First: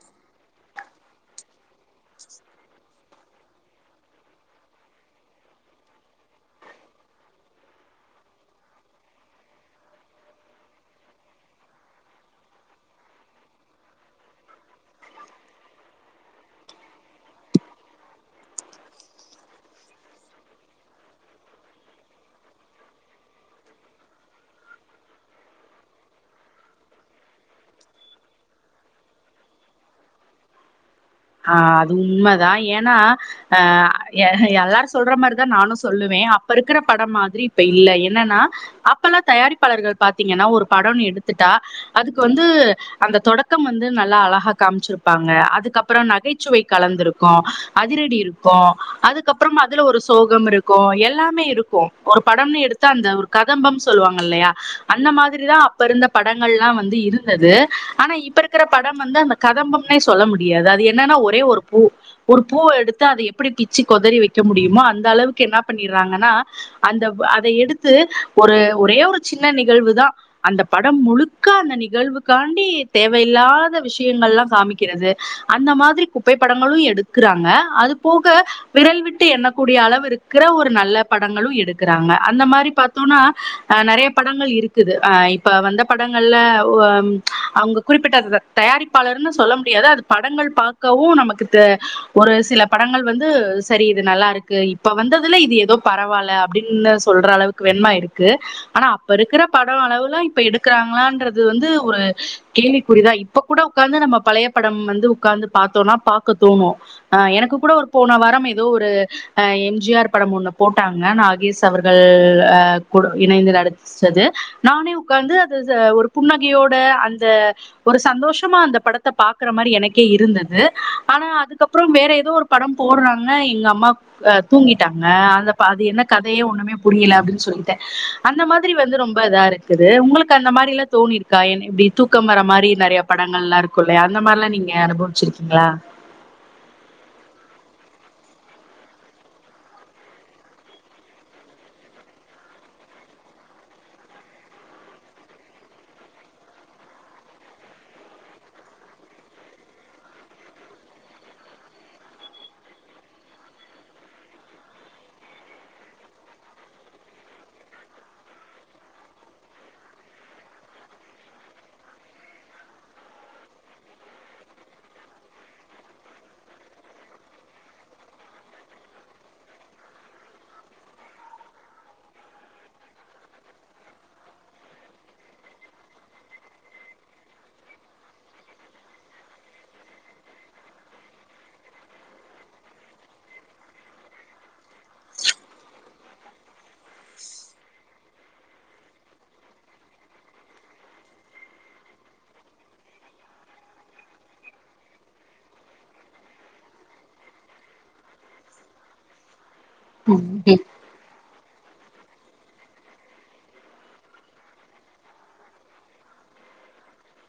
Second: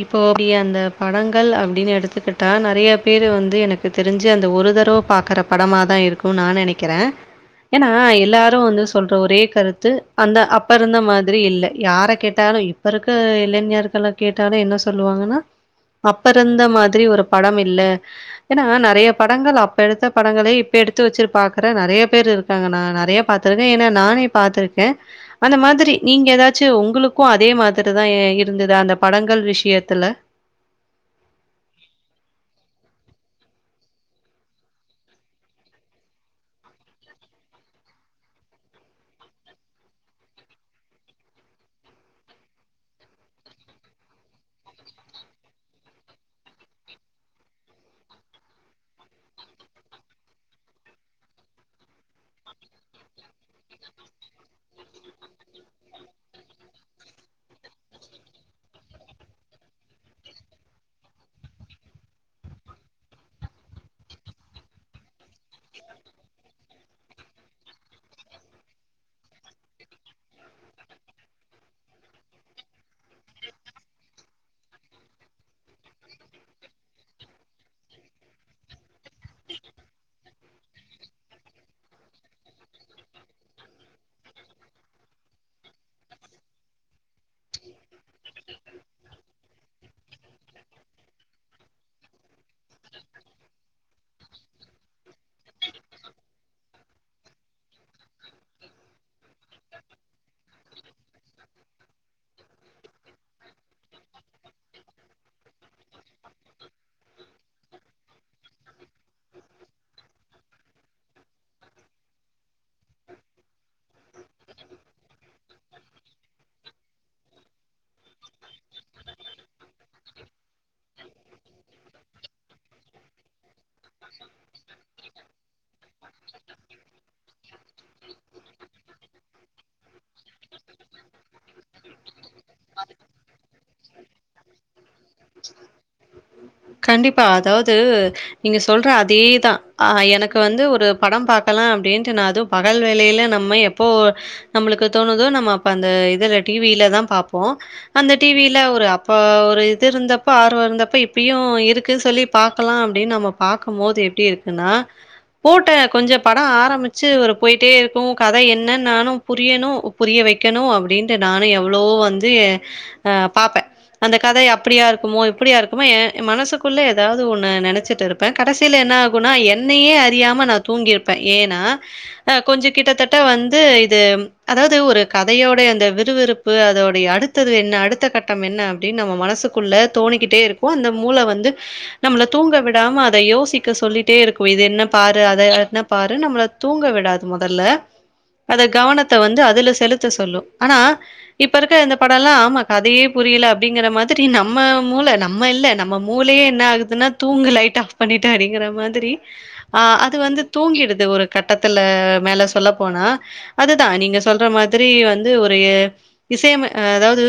இப்போ அப்டி அந்த படங்கள் அப்டின்னு எடுத்துக்கிட்டா நெறைய பேரு வந்து எனக்கு தெரிஞ்சி அந்த ஒரு தரவ பாக்குற படமாதா இருக்கூ நா நெனைக்கிறே ஏனா எல்லாரு வந்து சொல்ற ஒரே கருத்து அந்த அப்ப இருந்த மாதிரி இல்ல யார கேட்டாலு இப்ப இருக்க இளைஞர்கள கேட் ட்டாலு என்ன சொல்லுவாங்கன்னா அப்ப இருந்த மாதிரி ஒரு படம் இல்ல ஏனா நெறைய படங்கள் அப்ப எடுத்த படங்களே இப்ப எடுத்து வச்சு பாக்குற நெறைய பேர் இருக்காங்க நா நெறையா பாத்ருக்கே ஏன்னா நானே பாத்ருக்கே அந்த மாதிரி நீங்க எதாச்சு உங்ளுக்கு அதே மாதிரிதா இருந்தது அந்த படங்கள் விஷயத்துல ஆஹ் அது உண்மதா ஏனா அ எ எல்லாரு சொல்ற மாரிதா நானு சொல்லுவே அப்ப இருக்குற படம் மாத்ரி இப்ப இல்ல என்னன்னா அப்பெல்லா தயாரிப்பாளர்கள் பாத்திங்கனா ஒரு படோனு எடுத்துட்டா அதுக்கு வந்து அந்த தொடக்கம் வந்து நல்லா அழகா காம்ச்ருப்பாங்க அதுக்கப் அப்றோ நகைச்சுவை கலந்திருக்கு அதிரடி இருக்கு அதுக்கப்றமா அதுல ஒரு சோகம் இருக்கு எல்லாமே இருக்கு ஒரு படம்னு எடுத்தா அந்த ஒரு கதம்பம் சொல்லுவாங்க இல்லையா அந்த மாதிரிதா அப்ப இருந்த படங்கள்லா வந்து இருந்தது ஆனா இப்ப இருக்கற படம் வந்து அந்த கதம்பம்னே சொல்ல முடியாது இது என்னானா ஒரே ஒரு பூ ஒரு பூவ எடுத்து அத எப்டி பிச்சி கொதறி வெக்க முடியுமோ அந்த அளவுக்கு என்னா பண்ணிறாங்கனா அந்தவ் அத எடுத்து ஒரு ஒரே ஒரு சின்ன நிகழ்வுதா அந்த படம் முழுக்க அந்த நிகழ்வுக்காண்டி தேவயில்லாத விஷயங்கள்லா காமிக்கிறது அந்த மாதிரி குப்பைப்படங்களு எடுக்றாங்க அது போக விரல் விட்டு எண்ணக்கூடிய அளவு இருக்ற ஒரு நல்ல படங்களு எடுக்றாங்க அந்த மாரி பாத்தோனா நெறைய படங்கள் இருக்குது ஆஹ் இப்ப வந்த படங்கள்ல வ அவங்க குறிப்பிட்ட அந்த தயாரிப்பாளர்னு சொல்ல முடியாது அது படங்கள் பாக்கவு நமக்கு தே ஒரு சில படங்கள் வந்து சரி இது நல்லா இருக்கு இப்ப வந்ததுல இது எதோ பரவால அப்டின்னு சொல்ற அளவுக்கு வேண்மா இருக்கு ஆனா அப்ப இருக்ற படோ அளவுலா இப்ப எடுக்குறாங்களான்றது வந்து ஒரு கேள்விகுறிதா இப்ப கூட உக்காந்து நம்ப பழைய படம் வந் து உக்காந்து பாத்தோனா பாக்க தோணு எனக்கு கூட ஒரு போன வாரம் எதோ ஒரு அ எம் ஜி ஆர் படம் ஒன்னு போட்டாங்க நாகேஷ் அவர்கள் அ கூட் இணைந்து நடிச்சது நானே உக்காந்து அது ஒரு புன்னகையோட அந்த ஒரு சந்தோஷமா அந்த படத்த பாக்ற மாரி எனக் கே இருந்தது ஆனா அதுக்கப்றோ வேற எதோ ஒரு படம் போட்றாங்க எங்க அம்மா தூங்கிட்டாங்க அந்தப அது என்ன கதையே ஒண்ணுமே புரியல அப்டின்னு சொல்லிட்டு அந்த மாதிரி வந்து ரொம்ப இதா இருக்குது உங்களுக்கு அந்த மாரிலா தோணிற்க்கா இப்டி தூக்கம் வர மாரி நெறைய படங்கள்லா இருக்கு இல்லையா அந்த மார்லா நீங்க ய அனுபவ்ச்சிருக்கிங்ளா கண்டிப்பா அதாவ்து நீங்க சொல்ற அதே தா அ எனக்கு வந்து படம் பாக்கலா அப்டீன்ட் நா து பகல் வேலைல நம்ம எப்போ நம்ளுக்கு தோணுதோ நம்ம அப்ப அந்த இதல டி வீ லதா பாப்போ அந்த டி வி ல ஒரு அப்போ ஒரு இது இருந்தப்பொ ஆர்வருந்தப்பொ இப்பெயு உ இருக்கு சொல்லி பாக்கலா அப்டின்னு நம்ப பாக்கம்போது எப்டி இருக்குன்னா போட்ட கொஞ்ஜொ படம் ஆரம்பிச்சு ஒரு போயிட்டே இருக்கு கதை என்னன் நானு புரியணு புரிய வைக்கணு அப்டின்ட்டு நானு எவ்ளவோ வந்து அ பாப்பே அந்த கதை அப்டியா இருக்குமோ இப்டியா இருக்குமோ எ ஏ மனசுக்குள்ள ஏதாவ்து ஒன்னு நெனச்சிட்டு இருப்பே கடைசில என்ன ஆகுனா என்னையே அறியாம நா தூங்கிருப்பே ஏனா அ கொஞ்ஜொ கிட்டத்தட்ட வந்து இது அதாவது ஒரு கதையோடைய அந்த விறுவிறுப்பு அதோடைய அடுத்தது என்ன அடுத்த கட்டம் என்ன அப்டின்னு நம்ப மனசுக்குள்ள தோணிக்கிட்டே இருக்கு அந்த மூள வந்து நம்ள தூங்க விடாம அத யோசிக்க சொல்லிட்டே இருக்கு இது என்ன பாரு அத என்ன பாரு நம்ள தூங்க விடாது மொதல்ல அத கவனத்த வந்து அதுல செலுத்த சொல்லு ஆனா இப்ப இருக்க இந்த படல்லாம் கதையே புரியல அப்டிங்கிற மாதிரி நம்ம மூள நம்ம இல்ல நம் ம மூளையே என்ன ஆகுதுன்னா தூங்கு லைட் ஆஃப் பண்ணிட்டு அப்டிங்கற மாதிரி ஆஹ் அது வந்து ம் தூங்கிடுது ஒரு கட் படத்துல மேல சொல்ல போனா அதுதா நீங்க சொல்ற மாதிரி வந்து ஒரு இசையம அதாவ்து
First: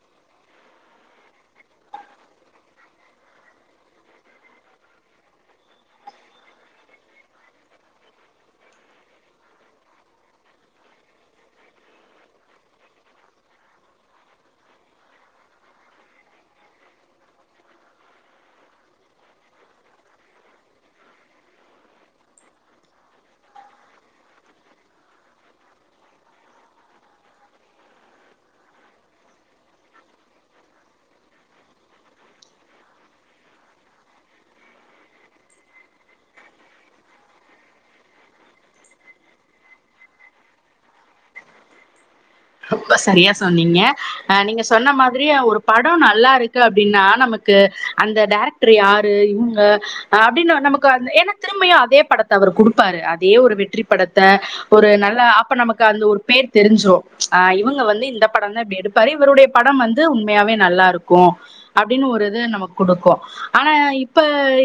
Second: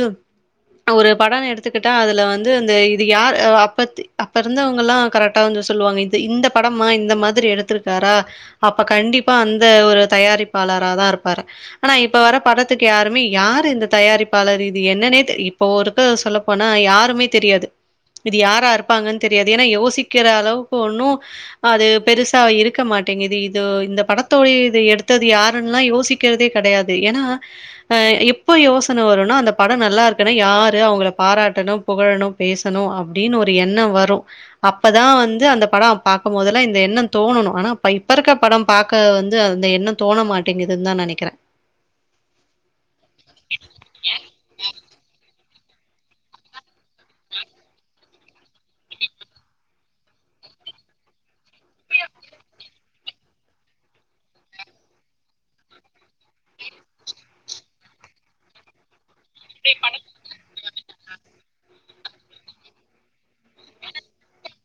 ஒரு படோ எடுத்துக்கிட்டா அதுல வந்து அந்த இது யார் யொ அப்பத்தி அப்ப இருந்தவங்கலா கரெக்டா வந்து சொல்லுவாங்க இது இந்த படமா இந்த மாதிரி எடுத்துருக்காரா அப்ப கண்டிப்பா அந்த ஒரு தயாரிப்பாளரா தா இருப்பாரு ஆனா இப்ப வர படத்துக்கு யாருமே யாரு இந்த தயாரிப்பாளர் இது என்னன்னே தே இப்ப ஒருக்க சொல்லப்போனா யாருமே தெரியாது இது யாரா இருப்பாங்கன்னு தெரியாது ஏன்னா யோசிக்கிற அளவுக்கு ஒன்னு அது பெருசா இருக்க மாட்டேங்குது இது இந்த படத்தோடைய இது எடுத்தது யாருன்லா யோசிக்கிறதே கெடையாது ஏனா அ எப்ப யோசன வருனா அந்த படொ நல்லா இருக்குனா யாரு அவங்கள பாராட்டனு புகழனு பேசனு அப் டீனு ஒரு எண்ணோ வரு அப்பதா வந்து அந்த படொ பாக்கும்போதெல்லா இந்த எண்ணம் தோணனு ஆனா பை இப்ப இருக்ற படோ பாக்க வந்து அந்த எண்ணம் தோண மாட்டேங்குதுன் தா நெனைக்கிறே ரொம்ப சரியா சொன்னிங்க ஆஹ் நீங்கஸ் சொன்ன மாதிரி ஒரு படோ நல்லா இருக்கு அப்டின்னா நமக்கு அந்த டேரெக்ட் ட்ரு யாரு இவுங்க ஆ அப்டின்னு நமக்கு அந் ஏனா திரும்பயு அதே படத்த அவரு குடு ப்பாரு அதே ஒரு வெற்றி படத்த ஒரு நல்ல அப்ப நமக்கு அந்த ஒரு பேர் தெரிஞ்சுரு ஆ இவங்க வந்து இந்த படம் தா டெருப் பாரு இவருடைய படம் வந்து உண்மையாவே நல்லா இருக்கு அப்டின்னு ஒரு இது நமக்கு குடுக்கு ஆனா இப்ப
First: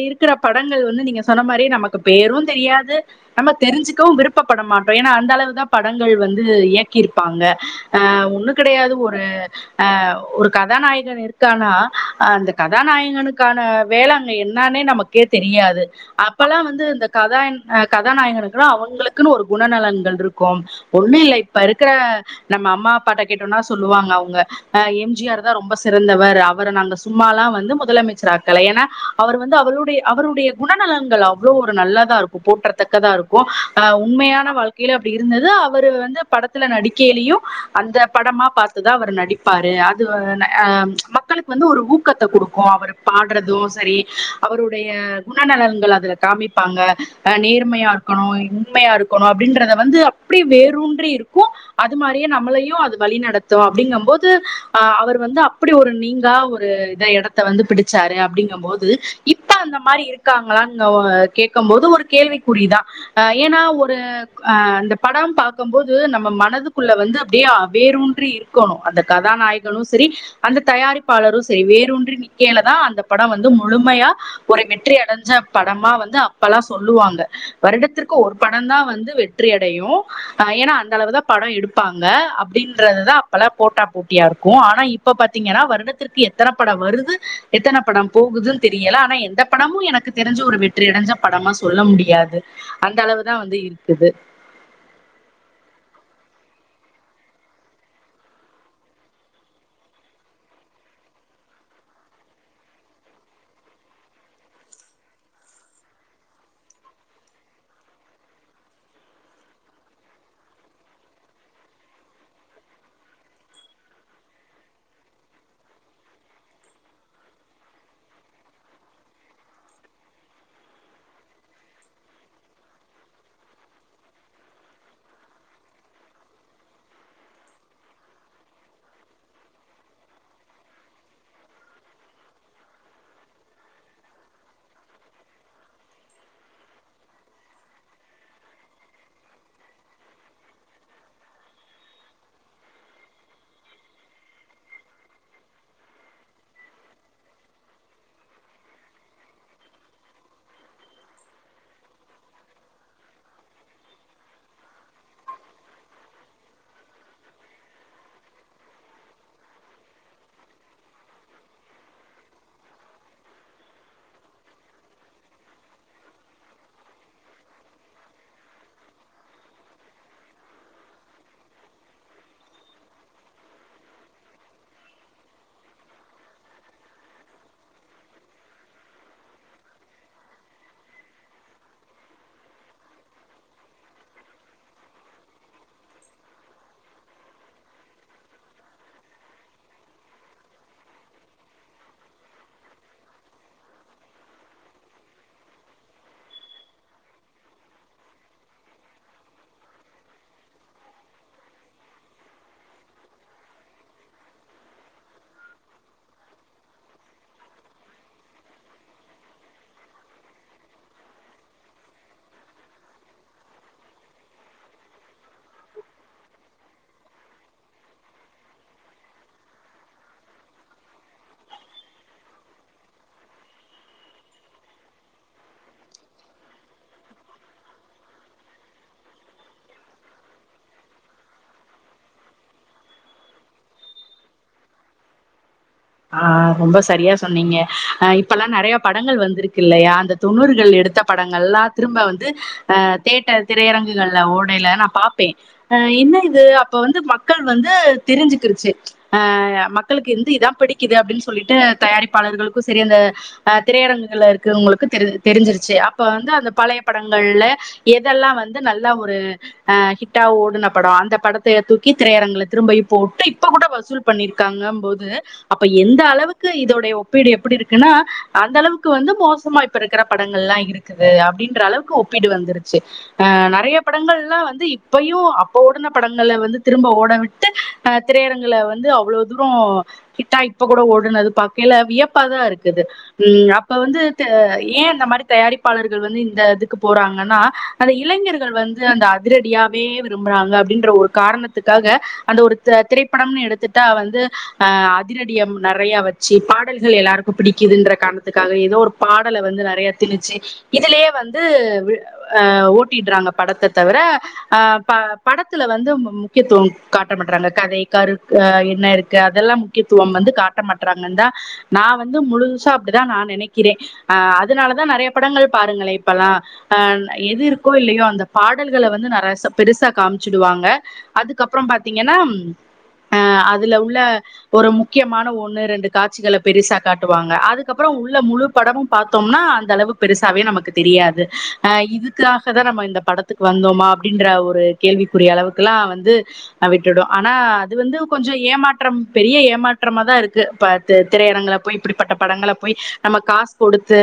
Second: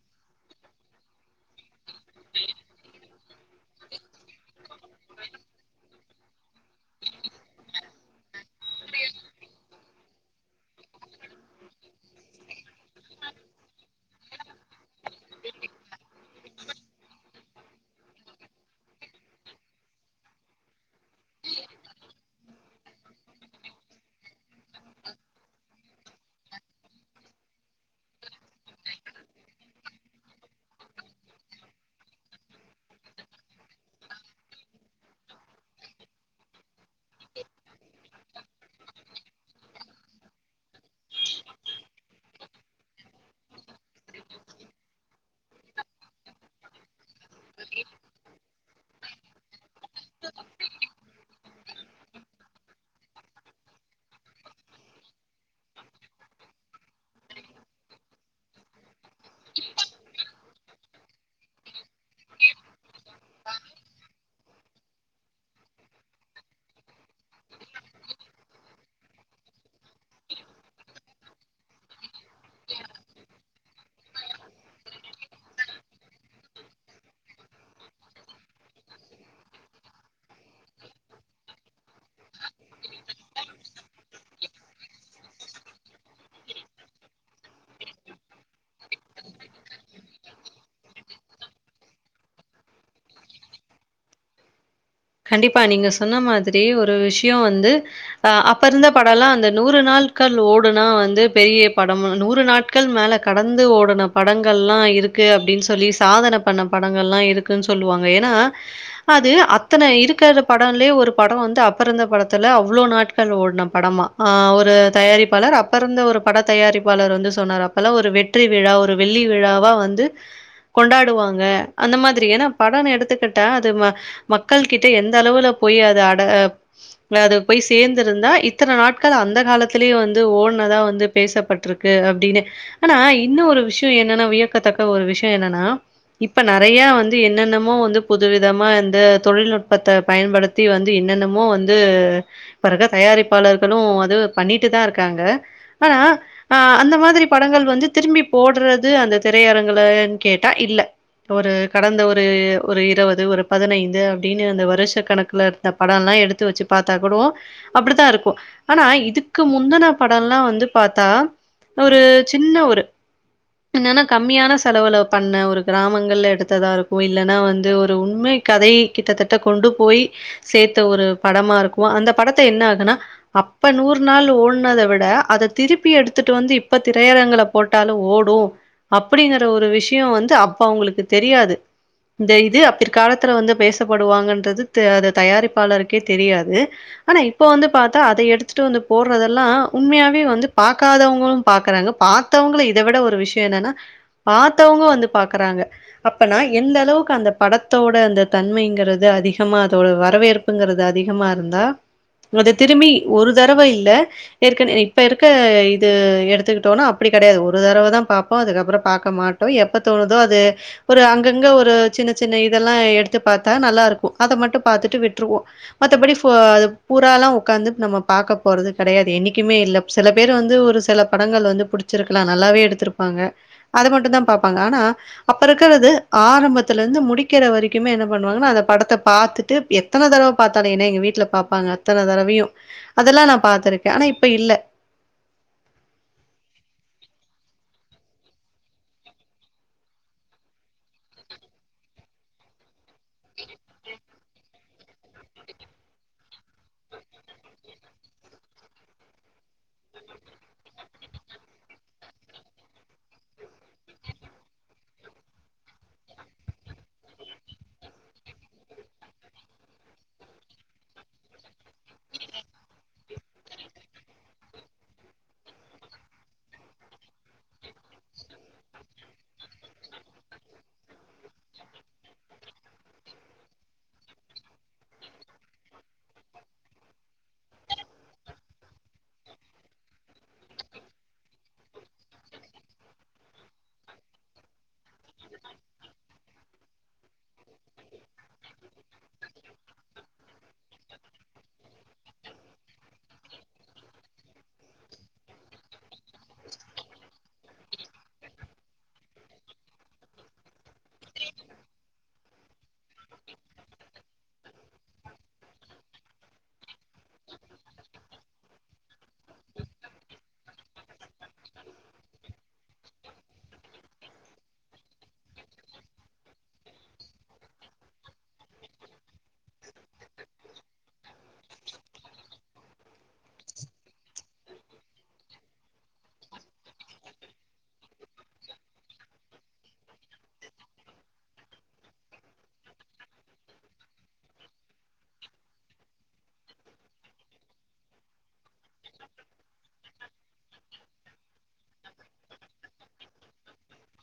இருக்கிற படங்கள் வந்து நீங்க சொன்ன மாரி நமக்கு பேரூ தெரியாது நம்ம தெரிஞ்சுக்கவு விருப்பப்பட மாட்டோ ஏனா அந்த அளவுதான் படங்கள் வந்து இயக்கி இருப்பாங்க ஆஹ் ஒண்ணு கிடையாது ஒரு ஆஹ் ஒரு கதாநாயகன் இருக்கானா அந்த கதாநாயகனுக்கான வேல அங்க என்னானே நமக்கே தெரியாது அப்பெல்லா வந்து இந்த கதா கதாநாயகனுக்குலா அவங்களுக்குனு ஒரு குணநலன்கள் இருக்கு ஒண்ணு இல்ல இப்ப இருக்ற நம்ம அம்மா அப்பாட்ட கேட்டோனா சொல்லுவாங்க அவங்க அஹ் எம் ஜி ஆர் தா ரொம்ப சிறந்தவர் அவர நாங்க சும்மாலா வந்து முதலமைச்சர் ஆக்கல ஏனா அவர் வந்து அவருடை அவருடைய குணநலங்கள் அவ்ளோ ஒரு நல்லாதாருக்கு போற்றத்தக்கதா இருக்கு ஆஹ் உண்மையான வாழ்க்கைல அப்டி இருந்தது அவரு வந்து படத்துல நடிக்கைலயு அந்த படமா பாத்துதா அவரு நடிப்பாரு அதுவன அஹ் மக்களுக்கு வந்து ஒரு ஊக்கத்த குடுக்கு அவரு பாடுறது சரி அவருடைய குணநலன்கள் அதுல காமிப்பாங்க அஹ் நேர்மையா இருக்கணு உண்மையா இருக்கணு அப்படின்றத வந்து அப்டி வேறூன்றி இருக்கு அது மாத் தியே நம்மளயு அது வழிநடத்து அப்டிங்கம்போது அ அவர் வந்து அப்டி ஒரு நீங்கா ஒரு இத எடத்த வந்து பிடிச்சாரு அப்டிங்கம்போது இப்ப அந்த மாரி இருக்காங்ளாங்க கேக்கம் போது ஒரு கேள்விக்குறிதா ஏனா ஒரு அ அந்த படம் பாக்கம்போது நம்ம மனது குள்ள வந்து அப்படியா வேரூன்றி இருக்காணு அந்த கதாநாயகனு சேரி அந்த தயாரிப்பாளரு சே வேரூன்றி நிக்கையிலதா அந்த படொ வந்து முழுமையா ஒரு வெற்றி அடைஞ்ச படமா வந்து அப்பல்லா சொல்லுவாங்க வருடத்திற்கு ஒரு படொந்தா வந்து வெற்றி அடையு அ ஏனா அந்த அளவுதா படொ எடுப் பாங்க அப்டின்றதுதா அப்பலா போட்டா போட்டியாருக்கு ஆனா இப்ப பாத்திங்கனா வருடத்திற்கு எத்தன படொ வருது எத்தன படம் போகுதுன்னு தெரியல ஆனா எந்த படமு எனக்கு தெரிஞ்சி ஒரு வெற்றி அடஞ்ச படமா சொல்ல முடியாது அந்த அளவுதா வந்து இருக்குது கண்டிப்பா நீங்க சொன்ன மாதிரி ஒரு விஷயொ வந்து அஹ் அப்ப இருந்த படொல்லா அந்த நூறு நாள்கள் ஓடுனா வந்து பெரிய படம் நூறு நாட்கள் மேல கடந்து ஓடுன படங்கள்லா இருக்கு அப்டின் சொல்லி சாதன பண்ண படங்கள்லா இருக்குன் சொல்லுவாங்க ஏனா அது அத் தன இருக்காற படொல்லயே ஒரு படொ வந்து அப்ப இருந்த படத்துல அவ்வளவு நாட்கள் ஓட்ன படமா ஆஹ் ஒரு தயாரிப்பாளர் அப்ப இருந்த ஒரு பட தயாரிப்பாளர் வந்து சொன்னார் அப்பலா ஒரு வெற்றி விழா ஒரு வெள்ளி விழாவா வந்து கொண்டாடுவாங்க அந்த மாதிரி ஏனா படொனு எடுத்துக்கிட்டா அது வ மக்கள் கிட்ட எந்த அளவுல போய் அது அட அது போய் சேந்துருந்தா இத்தன நாட்கள் அந்த காலத்திலயே வந்து ஓட்னதா வந்து பேசப்பட்ருக்கு அப்டினு ஆனா இன்னு ஒரு விஷயொ என்னன்னா வியக்கத்தக்க ஒரு விஷயொ என்னனா இப்ப நெறையா வந்து என்னென்னமோ வந்து புது விதமா இந்த தொழில்நுட்பத்த பயன்படுத்தி வந்து என்னென்னமோ வந்து பெறகு தயாரிப்பாளர்களு அது பண்ணிட்டு தா இருக்காங்க ஆனா ஆ அந்த மாதிரி படங்கள் வந்து திரும்பி போட்றது அந்த திரையரங்குலன் கேட்டா இல்ல ஒரு கடந்த ஒரு ஒரு இருபது ஒரு பதினைந்து அப்டீனு அந்த வருஷ கணக்குல எடுத்த படொல்லா எடுத்து வச்சு பாத்தா கூடோ அப்டித்தா இருக்கு ஆனா இதுக்கு முந்துன படொல்லா வந்து பாத்தா ஒரு சின்ன ஒரு என்னானா கம்மியான செலவுல பண்ண ஒரு கிராமங்கள்ல எடுத்ததா இருக்கு இல்லனா வந்து ஒரு உண்மை கதை கிட்டத்தட்ட கொண்டு போய் சேர்த்த ஒரு படமா இருக்கும் அந்த படத்தை என்ன ஆகுன்னா அப்ப நூறு நாள் ஓடுனத விட அத திருப்பி எடுத்துட்டு வந்து இப்ப திரையரங்கள போட்டாலும் ஓடும் அப்படிங்கற ஒரு விஷயம் வந்து அப்ப அவங்களுக்கு தெரியாது இந்த இது பிற்காலத்துல வந்து பேச படுவாங்க தயாரிப்பாளருக்கே தெரியாது ஆனா இப்ப வந்து பாத்தா அத எடுத்துட்டு வந்து போடுறதெல்லாம் உண்மையாவே வந்து பாராதவங்களும் பாறாங்க பார்த்தவங்கள இதை விட ஒரு விஷயம் என்னன்னா பார்த்தவங்க வந்து பாக்குறாங்க அப்பனா எந்த அளவுக்கு அந்த படத்தோட அந்த தன்மை ன்றது அத அத வரவேற்புங்கிறது அதிகமா இருந்தா அத திரும்பி ஒரு தடவை இல்ல இப்ப இருக்க இது எடுத்துக்கிட்டோனா அப்படி கிடையாது ஒரு தடவை தான் பார்ப்போம் அதுக்கப்புறம் பார்க்க மாட்டோம் எப்ப தோணுதோ அது ஓரு அங்கங்க ஒரு சின்ன சின்ன இதெல்லாம் எடுத்து பாத் தா நல்லா இருக்கும் அத மட்டும் பா த்தட்டு விட்டுருவோம் மத்தபடி பூராலாம் உட்காந்து நம்ம பக்க போறது கிடையாது என்னைக்குமே இல்ல சில பேர் வந்து ஒரு சில படங்கள் வந்து படிச்சிருக்கலாம் நல்லாவே எடுத்திருப்பாங்க அதை மட்டும் தான் பாாங்க ஆனா அப்ப இருக்கிறது ஆரம்பத்துல இருந்து முடிக்கிற வரைக்குமே என்ன பண்ணுவாங்க ந அந்த படத்தை பாாரத்துட்டு எத்தனை தடவை பார்த்தாலே ஏன்ன எங்க வீட்டுல பார்ப்பாங்க அத்தன தடவையும் அதெல்லாம் நான் பார்த்திருக்கேன் ஆனா இப்ப இல்ல ஆஹ் ரொம்ப சரியா சொன்னீங்க அஹ் இப்பெல்லாம் நிறைய படங்கள் வந்திருக்கு இல்லையா அந்த தொண்ணூர்கள் எடுத்த படங்கள் எல்லாம் திரும்ப வந்து அ தேட்டர் திரையரங்குகள்ல ஓடயல ந பார்ப்பேன் என்ன இது அப்ப வந்து மக்கள் வந்து தெரிஞ்சுக்கிருச்சு ஆஹ் மக்களுக்கு இருந்து இதான் புடி க்குது அப்படின்னு சொல்லிட்டு தயாரிப்பாளர்களுக்கும் சேரி அந்த அஹ் திரையரங்குல இருக்குவங்களுக்கு தெரி தெரிஞ்சிருச்சு அப்ப வந்து அந்த பழைய படங்கள்ல எதெல்லாம் வந்து நல்லா ஒரு அஹ் ஹிட்டா ஓடுன படம் அந்த படத்தைய தூக்கி திரையரங்குல திரும்பி போட்டு இப்ப கூட வசூல் பண்ணிருக்காங்க போது அப்ப எந்த அளவுக்கு இதோடைய ஒப்பீடு எப்படி இருக்குன்னா அந்த அளவுக்கு வந்து மோசமா இப்ப இருக்கிற படங்கள் எல்லாம் இருக்குது அப்படின்ற அளவுக்கு ஒப்பீடு வந்துருச்சு அஹ் நிறைய படங்கள் எல்லாம் வந்து இப்பயையும் அப்போ ஓடன படங்களை வந்து திரும்ப ஓட விட்டு அஹ் திரையரங்கள வந்து அவ்ளோ தூரம் ஹிட்டா இப்ப கூட ஓடுனது பார்க்கல வியப்பாதான் இருக்குது உம் அப்ப வந்து ஏன் அந்த மாதிரி தயாரிப்பாளர்கள் வந்து இந்த இதுக்கு போறாங்கன்னா அந்த இளைஞர்கள் வந்து அந்த அதிரடியாவே விரும்புறாங்க அப்படின்ற ஒரு காரணத்துக்காக அந்த ஒரு திரைப்படம்னு எடுத்துட்டா வந்து அஹ் அதிரடியம் நிறைய வச்சு பாடல்கள் எல்லாருக்கும் பிடிக்குதுன்ற காரணத்துக்காக ஏதோ ஒரு பாடலை வந்து நிறைய திணிச்சு இதுலயே வந்து ஹ ஓட்டிடுறாங்க படத்தை தவிர ஆஹ் படத்துல வந்து முக்கியத்துவம் காட்ட மாடுறாங்க கதை கருஹ் என்ன இருக்கு அதெல்லாம் முக்கியத்துவம் வந்து காட்ட மாட்டுறாங்கன்னு தான் நான் வந்து முழுதுசா அப்படிதான் நான் நினைக்கிறேன் அஹ் அதனாலதான் நிறைய படங்கள் பாருங்களே இப்பல்லாம் அஹ் எது இருக்கோ இல்லையோ அந்த பாடல்களை வந்து நிறைய பெருசா காமிச்சுடுவாங்க அதுக்கப்பறம் பாத்தீங்கன்னா அஹ் அதுல உள்ள ஒரு முக்கியமான ஒண்ணு ரெண்டு காட்சிகளை பெருசா காட்டுவாங்க அதுக்கப்பறம் உள்ள முழு படமும் பார்த்தோம்னா அந்த அளவு பெருசாவே நமக்கு தெரியாது அஹ் இதுக்காக தான் நம்ம இந்த படத்துக்கு வந்தோமா அப்படின்ற ஒரு கேள்விக்குரிய அளவுக்குெல்லாம் வந்து விட்டுடும் ஆனா அது வந்து கொஞ்சம் ஏமாற்றம் பெரிய ஏமாற்றமா தான் இருக்கு இப்ப திரையரங்களை போய் இப்படிப்பட்ட படங்களை போய் நம்ம காசு கொடுத்து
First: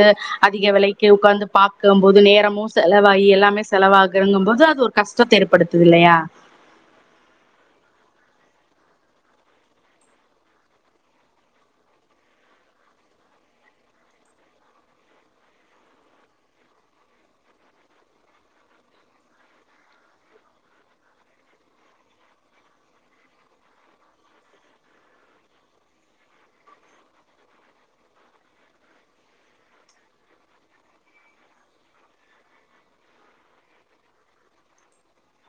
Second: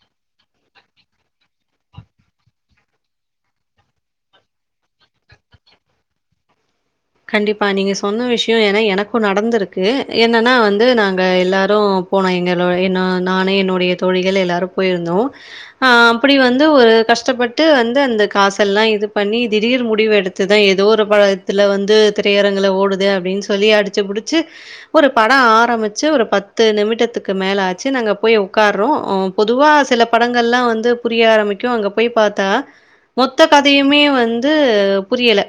அதிக விலைக்கு உட்காந்து பார்க்கும் போது நேரமும் செலவாயி எல்லாமே செலவாகங்கும் போது அது ஒரு கஷ்டத்தை ஏற்படுத்துது இல்லையா கண்டிப்பா நீங்க சொன்ன விஷயம் ஏன்னா எனக்கும் நடந்திருக்கு என்னன்னா வந்து நாங்க எல்லாரும் போனோம் எங்க என்ன நானு என்னுடைய தோழிகள் எல்லாரும் போயிருந்தோம் ஆஹ் அப்படி வந்து ஒரு கஷ்டப்பட்டு வந்து அந்த காசல்லாம் இது பண்ணி திடீர் முடிவு எடுத்துதான் ஏதோ ஒரு பழத்துல வந் து திரையரங்கள ஓடுதே அப்படின்னு சொல்லி அடிச்சுடிச்சு ஒரு படம் ஆரம்பிச்சு ஒரு பத்து நிமிடத்துக்கு மேல ஆச்சு நாங்க போய் உட்காறோம் பொதுவா சில படங்கள்லாம் வந்து புரிய ஆரம்பிக்கும் அங்க போய் பாத்தா மொத்த கதையுமே வந்து புரியல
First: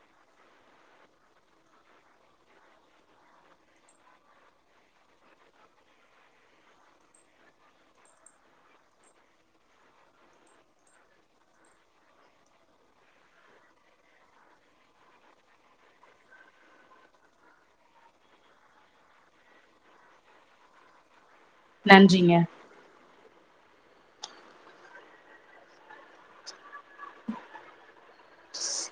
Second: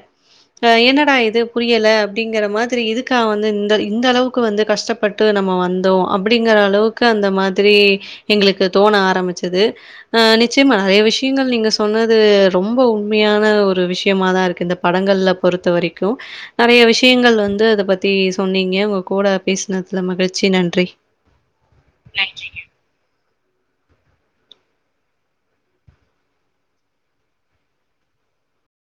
அ என்னடா இ து புரியல அப்படிங்கிற மாதிரி இதுக்க வந்து இந்த இந்த அளவுக்கு வந்து கஷ்டப்பட்டு நம்ம வந்தோம் அப்படிங்கிற அளவுக்கு அந்த மாதிரி எங்களுக்கு தோண ஆரம்பிச்சது அஹ் நிச்சயமா நிறைய விஷயங்கள் நீங்க சொன்னது ரொம்ப உண்மையான ஒரு விஷயமா தான் இருக்கு இந்த படங்கள்ல பொறுத்த வரைக் கும் நிறைய விஷயங்கள் வந்து அத பத்தி சொன்னீங்க உங்க கூட பேசினதுல மகிழ்ச்சி நன்றி நன்றி. நன்றிங்க